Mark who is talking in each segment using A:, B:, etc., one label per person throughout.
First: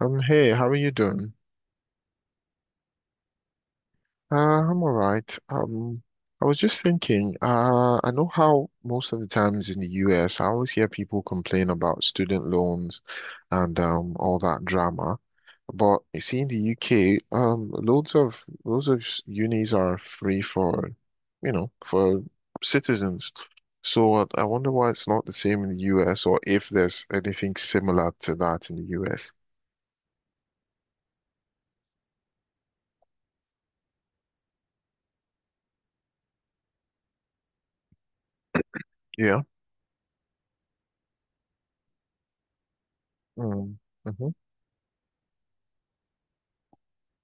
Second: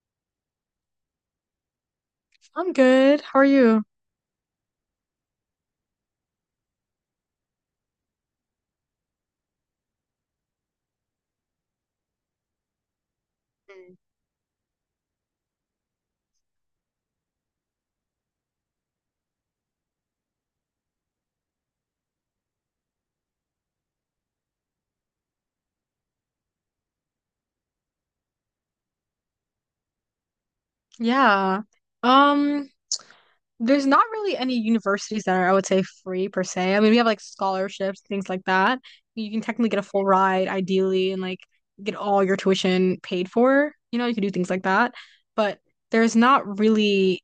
A: Hey, how are you doing?
B: I'm good. How are you?
A: Uh, I'm all right. I was just thinking, I know how most of the times in the US, I always hear people complain about student loans and
B: Mm.
A: all that drama. But you see in the UK, loads of unis are free for, for citizens. So I wonder why it's not the same in the US or if there's anything similar to that in the US.
B: Yeah. Um, there's not really any universities that are, I would say, free per se. I mean, we have like scholarships, things like that. You can
A: Yeah.
B: technically get a full ride, ideally, and like get all your tuition paid for.
A: Mm.
B: You know, you can
A: Hmm.
B: do things like that. But there's not really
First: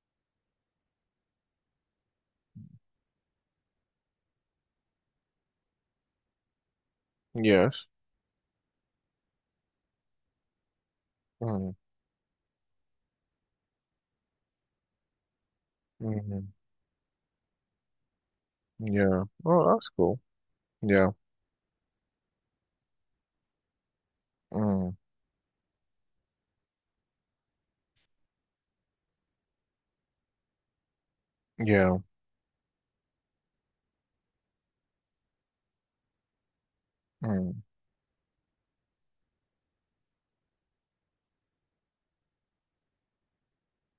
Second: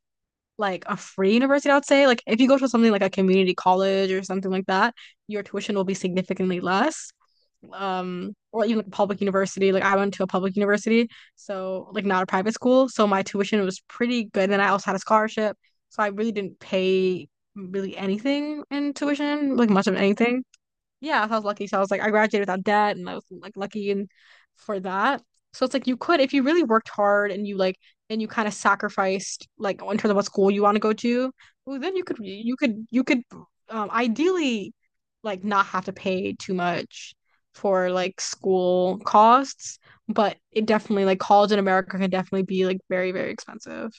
B: like a free university, I would say. Like if you go to something like a community college or something like that, your tuition will be significantly less.
A: Yes.
B: Or even like a public university. Like I went to a public university,
A: Mm.
B: so like not a private school. So my tuition was pretty good. And then I also had a scholarship. So I really
A: Mm,
B: didn't pay really anything in
A: yeah.
B: tuition,
A: Oh,
B: like much
A: that's
B: of
A: cool.
B: anything.
A: Yeah.
B: Yeah, I was lucky. So I was like, I graduated without debt and I was like lucky and for
A: Mm,
B: that. So it's like you could, if you really worked hard and you like and you kind of sacrificed like in terms of what school you want to go to, well, then
A: yeah.
B: you could ideally like not have to pay too much
A: Mm,
B: for like school costs, but it definitely like college in America can definitely be like very, very expensive.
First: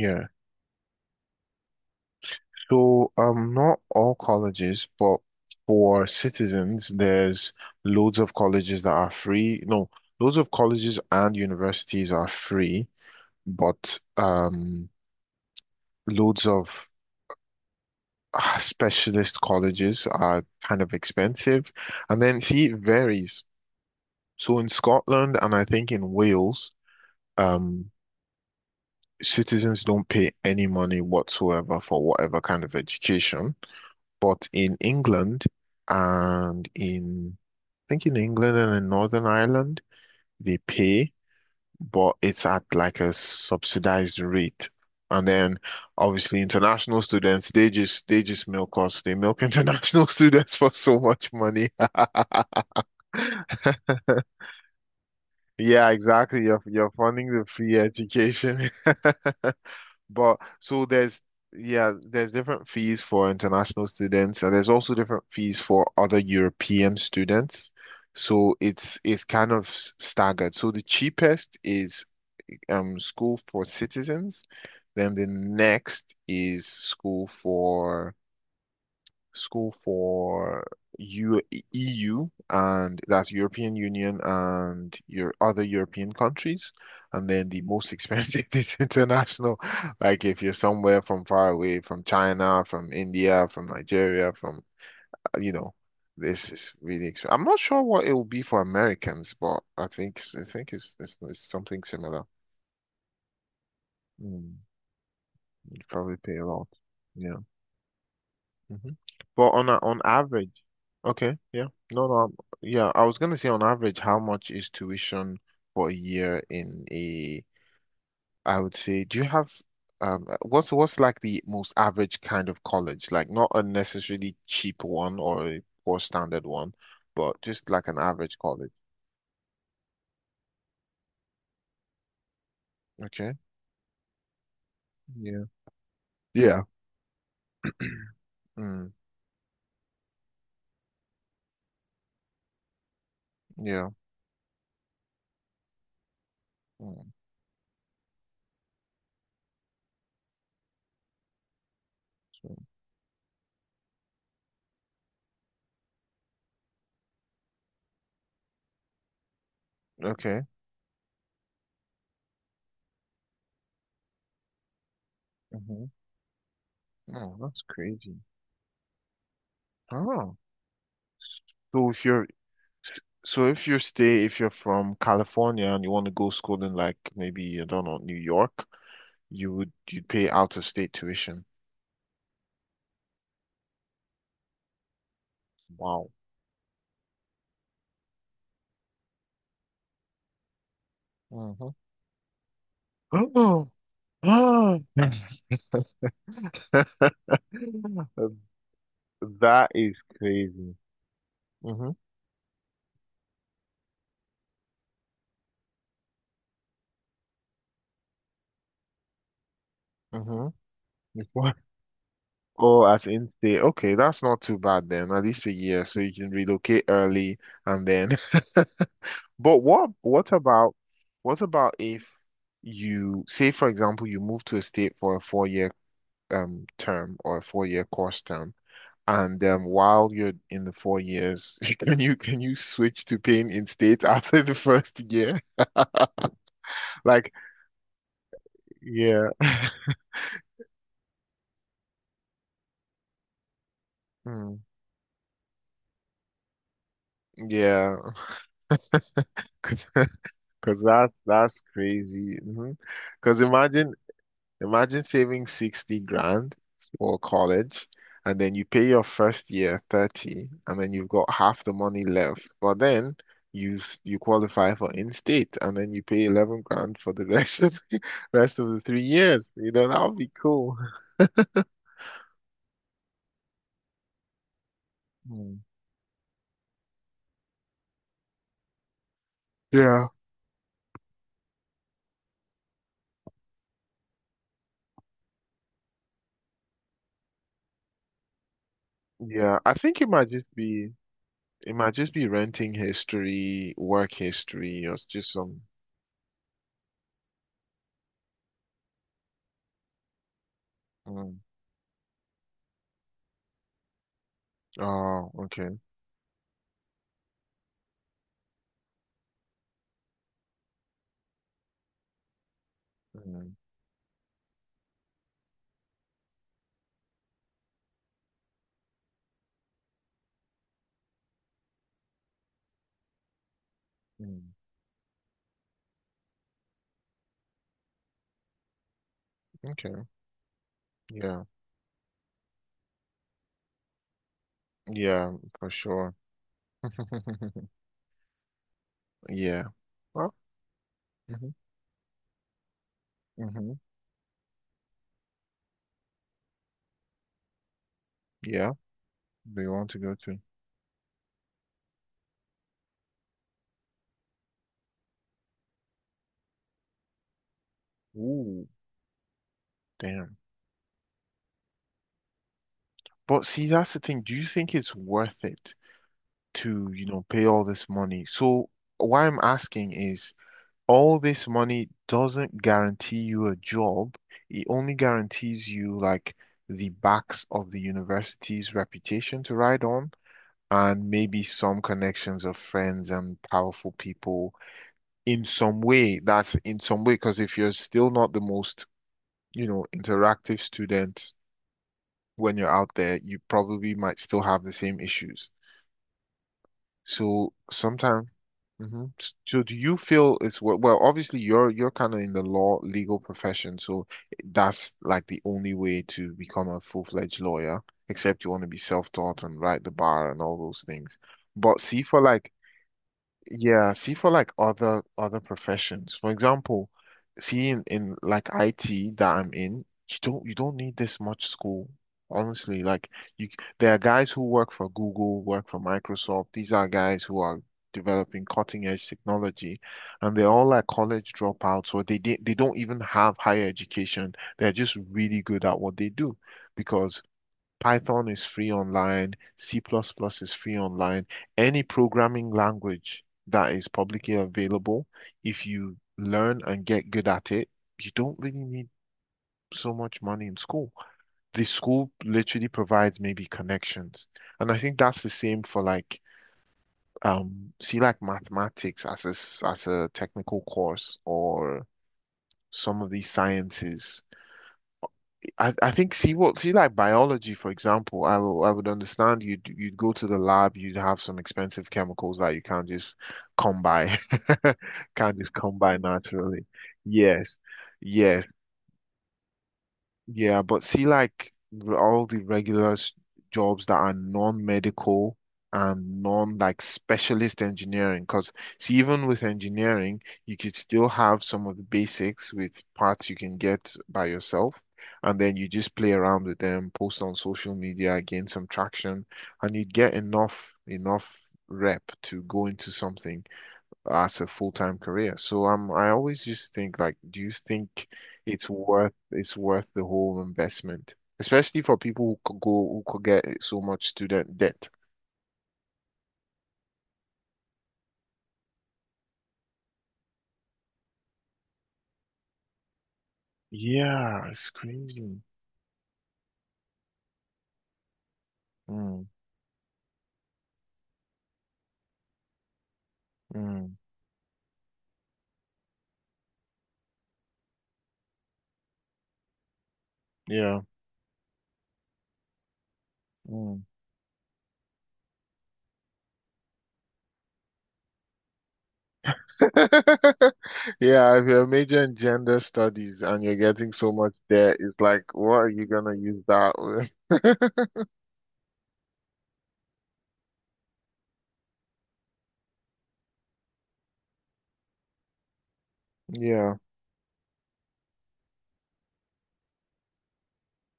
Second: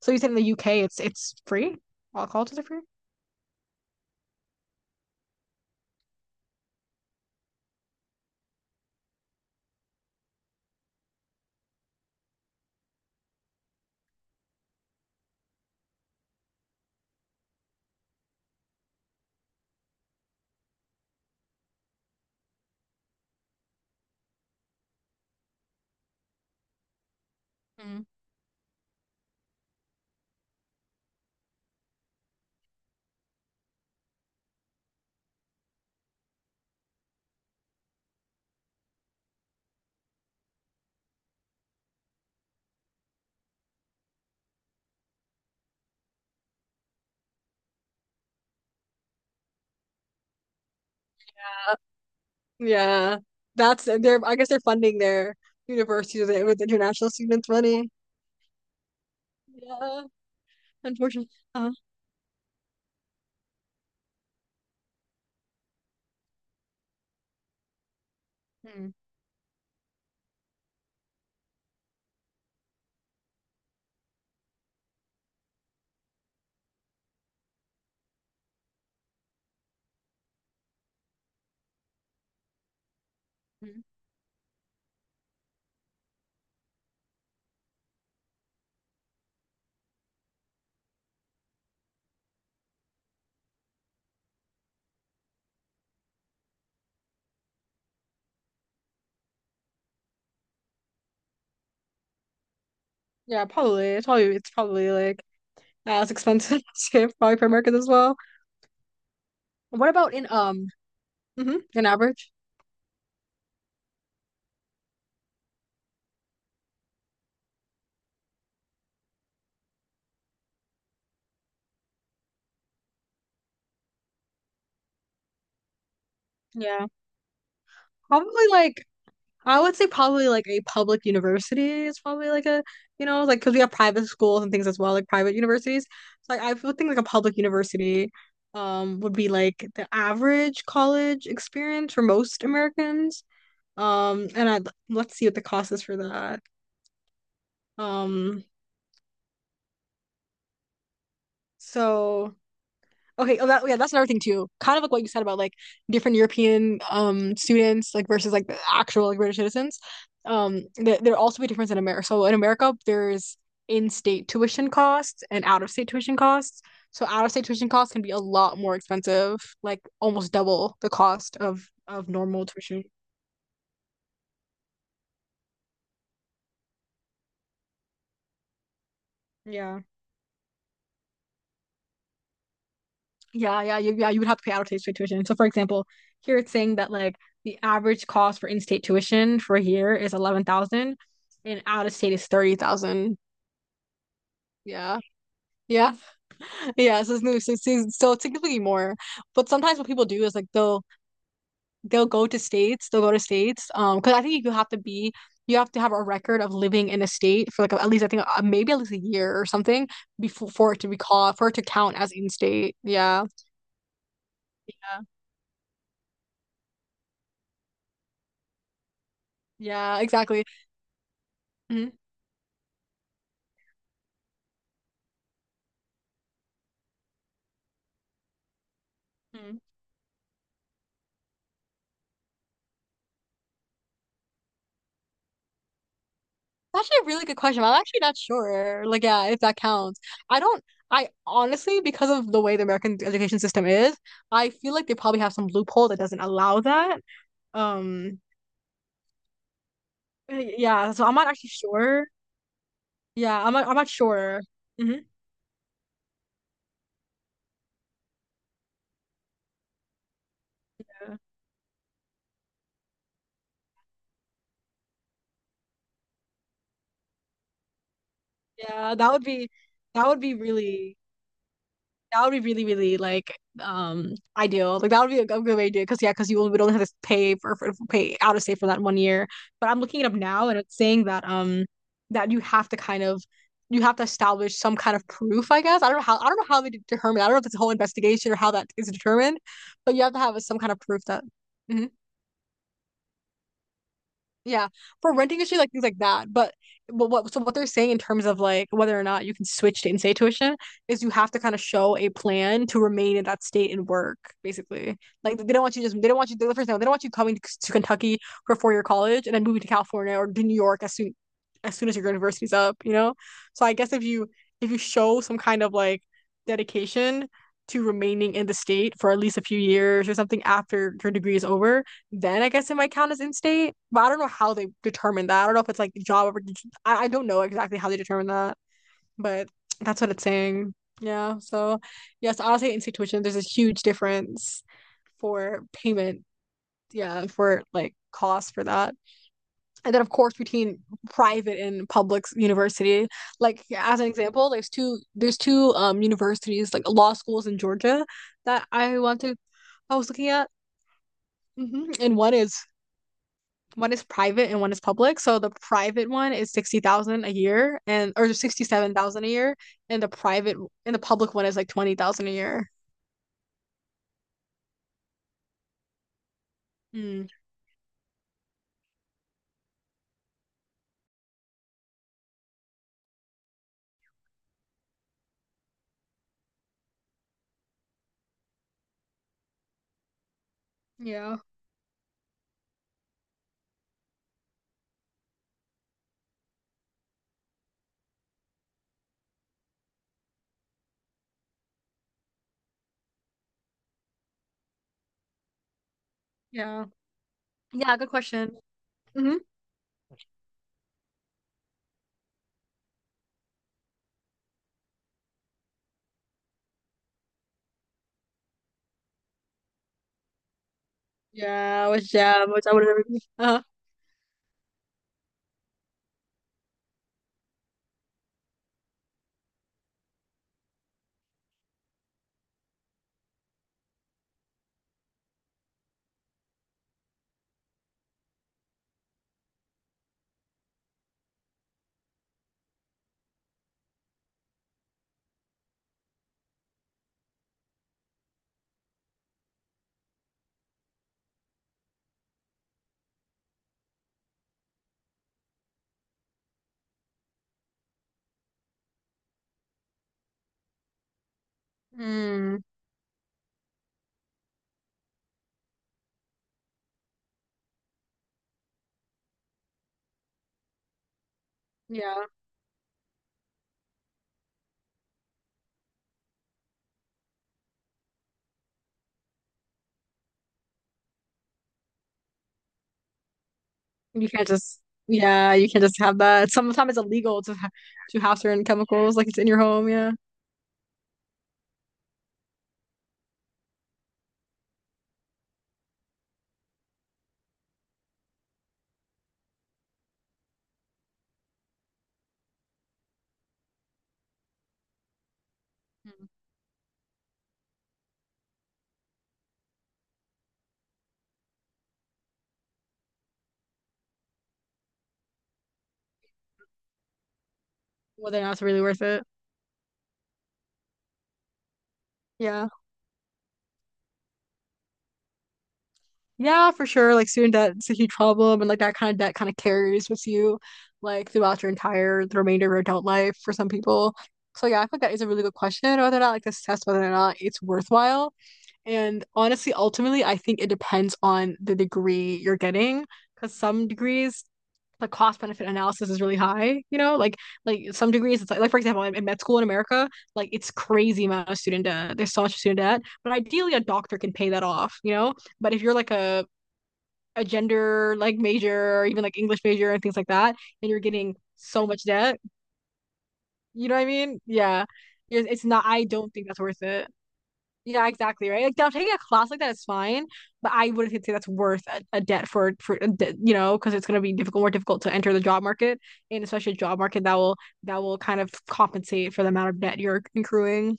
B: So you said in the UK it's free? All colleges are free?
A: So, not all colleges, but for citizens, there's loads of colleges that are free. No, loads of colleges and universities are free, but loads of ah, specialist colleges are kind of expensive. And then, see, it varies. So in Scotland and I think in Wales, um, citizens don't pay any money whatsoever for whatever kind of education. But in England and in, Northern Ireland, they pay, but it's at like a subsidized rate. And then obviously international students, they just milk us. They milk international students for so much money.
B: Yeah, that's they're I guess they're funding their
A: Yeah,
B: universities
A: exactly.
B: with
A: You're
B: international
A: funding the
B: students'
A: free
B: money.
A: education.
B: Yeah,
A: But
B: unfortunately.
A: there's different fees for international students, and there's also different fees for other European students. So
B: Hmm.
A: it's kind of staggered. So the cheapest is school for citizens, then the next is school for School for U EU, and that's European
B: Hmm.
A: Union and your other European countries. And then the most expensive is international. Like if you're somewhere from far away, from China, from India, from Nigeria, from, you know, this is really expensive. I'm not sure what it will be for Americans, but I think it's something similar.
B: Yeah, probably. It's probably it's
A: Mm,
B: probably like
A: you
B: as
A: probably pay a
B: expensive
A: lot.
B: as
A: Yeah.
B: probably for Americans as well.
A: Hmm. But on
B: What
A: on
B: about in
A: average, okay,
B: mm-hmm,
A: yeah.
B: in
A: No, no.
B: average?
A: I'm- Yeah, I was gonna say on average, how much is tuition for a year in a, I would say, do you have what's like the most average kind of college? Like not a necessarily cheap one or a poor standard one,
B: Yeah,
A: but just like an average
B: probably
A: college.
B: like I would say probably like a public university is probably like a, you know,
A: Okay.
B: like because we have private schools and things as well, like private
A: Yeah.
B: universities. So like I
A: Yeah.
B: would think like a public university
A: Mm,
B: would be like the average college experience for most Americans.
A: yeah.
B: And I Let's see what the cost is for that.
A: Mm,
B: Um so Okay, oh that's another thing too. Kind of like what you said about like different European students like versus like the actual like British citizens.
A: okay.
B: Th There also be difference in America. So in America there's in-state tuition costs and
A: Hmm.
B: out-of-state tuition costs. So
A: Oh,
B: out-of-state
A: that's
B: tuition costs can be
A: crazy.
B: a lot more expensive, like almost
A: Oh.
B: double the cost of
A: So if
B: of
A: you're
B: normal tuition.
A: So if you stay, if you're from California and you want to go school in like maybe, I don't know, New York,
B: Yeah.
A: you'd pay out of state tuition.
B: Yeah. You would have to pay out of state tuition. So, for example,
A: Wow.
B: here it's saying that like the average cost for in-state tuition for here is 11,000, and
A: Hmm.
B: out of state is 30,000.
A: Oh.
B: Yeah, yeah, yeah. So it's new. So it's significantly more. But
A: That
B: sometimes what
A: is
B: people do is like
A: crazy.
B: they'll
A: Mm-hmm.
B: they'll go to states. They'll go to states. Because I think you have to have a record of living in a state for like at least I think maybe at least a year or something
A: Mm-hmm.
B: before for it to be called for
A: Before
B: it to count as in-state.
A: Oh, as
B: Yeah,
A: in state. Okay, that's not too bad
B: yeah,
A: then. At least a year, so you can relocate early and then But
B: yeah.
A: what
B: Exactly.
A: about if you say, for example, you move to a state for a four-year term or a four-year course term, and
B: Mhm.
A: while you're in the 4 years, can you switch to paying in state after the first year?
B: That's actually a really
A: Like,
B: good question. I'm actually not sure. Like, yeah,
A: yeah,
B: if that counts. I don't, I honestly, because of the way the American education system is, I
A: mm,
B: feel like they probably have some loophole that doesn't allow that.
A: yeah,
B: Um,
A: because
B: yeah, so
A: that's
B: I'm not actually
A: that's
B: sure.
A: crazy. Because
B: Yeah, I'm not
A: imagine
B: sure. Hmm.
A: Imagine saving 60 grand for college, and then you pay your first year 30, and then you've got half the money left. But then you you qualify for in-state, and then you pay 11 grand for the rest of the rest of the
B: Yeah,
A: three
B: that would
A: years.
B: be,
A: You know, that
B: that
A: would
B: would
A: be
B: be
A: cool.
B: really That would be really, really like ideal. Like that would be a good
A: Hmm.
B: way to do it because yeah, because you would only have to pay for, pay out of state for that one year. But I'm looking
A: Yeah.
B: it up now and it's saying that that you have to you have to establish some kind of proof, I guess. I don't know how they determine. I don't know if it's a whole investigation or how that is determined,
A: Yeah, I
B: but
A: think
B: you
A: it
B: have to
A: might
B: have
A: just
B: some kind of
A: be
B: proof that.
A: it
B: Mhm.
A: might just be renting history, work
B: Yeah,
A: history, or
B: for
A: just
B: renting issue,
A: some.
B: like things like that. But what so what they're saying in terms of like whether or not you can switch to in-state tuition is you have
A: Mm.
B: to kind of show a plan to remain in that state and work, basically.
A: Oh,
B: Like
A: okay.
B: they don't want you the first thing they don't want you coming to Kentucky for four-year college and then moving to California or to New York as soon as your university's up, you know?
A: Mm,
B: So I guess if you show some kind of like dedication to remaining in the state for at least a few years or something after your degree is over then I guess it might count as in state. But I don't know
A: mm.
B: how they determine that. I don't know if it's like job or I don't know exactly how they determine that, but that's
A: Okay.
B: what it's saying. Yeah.
A: Yeah.
B: So yes, I'll say in state tuition, there's a huge difference
A: Yeah,
B: for
A: for sure.
B: payment. Yeah, for like cost for that.
A: Yeah.
B: And then of
A: Well,
B: course between
A: hmm,
B: private and public university. Like
A: hmm,
B: as an example, there's two universities, like law schools in Georgia that
A: yeah,
B: I want to
A: they want
B: I
A: to
B: was
A: go
B: looking
A: to.
B: at. Mm-hmm. And one is private and one is public. So the private one is 60,000 a year and or sixty
A: Ooh,
B: seven thousand a year, and the
A: damn.
B: private and the public one is like 20,000 a year.
A: But see, that's the thing. Do you think it's worth it to,
B: Mm.
A: pay all this money? So why I'm asking is all this money doesn't guarantee you a job. It only guarantees you like the backs of the university's reputation to ride on and
B: Yeah,
A: maybe some connections of friends and powerful people in some way. That's in some way, because if you're still not the most, interactive student when you're out there, you probably might still have the same issues.
B: yeah,
A: So
B: yeah. Good
A: sometimes,
B: question.
A: hmm,
B: Mm-hmm.
A: so do you feel it's well, obviously you're kind of in the law legal profession, so that's like the only way to become a full-fledged lawyer, except you want to be self-taught and write the bar and all those things. But see, for
B: Yeah,
A: like
B: which I would never be. Uh-huh.
A: Yeah, see for like other professions. For example, see in, like IT that I'm in, you don't need this much school. Honestly, like there are guys who work for Google, work for Microsoft. These are guys who are developing cutting edge technology and they're all like college dropouts or they don't even have higher education. They're just really good at what they do because Python is free online. C++ plus plus is free online. Any programming language that is publicly available, if you learn and get good at it, you don't really need so much money in school. The school
B: Mm.
A: literally provides maybe connections. And I think that's the same for like see like mathematics as a as a technical course or
B: Yeah,
A: some of these sciences. I think see like biology, for example, I would understand you'd go to the lab, you'd have some expensive chemicals that you can't just come by,
B: you can't just
A: can't just
B: yeah, you
A: come
B: can't
A: by
B: just have that.
A: naturally.
B: Sometimes it's illegal
A: Yes,
B: to have
A: yes.
B: certain chemicals like it's in your home. Yeah.
A: Yeah, but see, like r- all the regular jobs that are non-medical and non like specialist engineering, because see, even with engineering, you could still have some of the basics with parts you can get by yourself, and then you just play
B: Mm.
A: around with them, post on social media, gain some traction, and you'd get enough rep to go into something as a full-time career. So I always just think like, do you think
B: Whether or not it's really worth it.
A: it's worth the whole investment, especially for people who could
B: Yeah.
A: go who could get so much student debt?
B: Yeah, for sure. Like student debt is a huge problem, and like that kind of debt kind of carries with you, like throughout your entire the remainder of your adult life for some people.
A: Yeah,
B: So
A: it's
B: yeah, I think that is a
A: crazy.
B: really good question whether or not like to assess whether or not it's worthwhile. And
A: Mm,
B: honestly, ultimately, I think it depends on the degree you're getting, because some
A: mm,
B: degrees the cost benefit analysis is really high. You know, like some degrees it's like for example, in med school in America, like it's
A: yeah.
B: crazy amount of student debt. There's so much student debt, but ideally a
A: Mm.
B: doctor can pay that off. You know, but if you're like a gender like major or even like English major and things like that, and you're getting
A: Yeah, if you're
B: so much
A: majoring in
B: debt.
A: gender studies and you're
B: You
A: getting
B: know what I
A: so much
B: mean?
A: debt,
B: Yeah.
A: it's like,
B: It's
A: what
B: it's
A: are
B: not,
A: you
B: I
A: gonna
B: don't
A: use
B: think that's
A: that
B: worth it.
A: with?
B: Yeah, exactly, right? Like now taking a class like that is fine, but I wouldn't say that's worth a debt for a de you know, because it's gonna be difficult, more difficult to enter the job market, and especially
A: Yeah.
B: a job market that will kind of compensate for the amount of debt you're accruing.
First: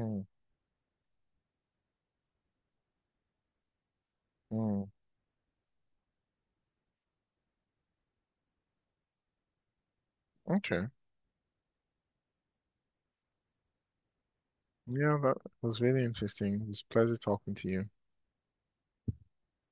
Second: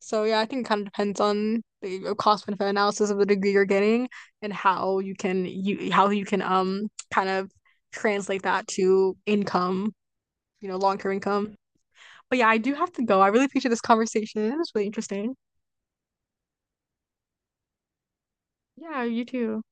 B: So yeah, I think it kind of depends on the cost benefit analysis of the degree you're getting and
A: mm.
B: how you can you how you can kind of translate that to income, you know,
A: Okay.
B: long-term income. But yeah, I do have to go. I really appreciate this conversation. It was really
A: Yeah,
B: interesting.
A: that was really interesting. It was a pleasure talking to you.
B: Yeah, you too.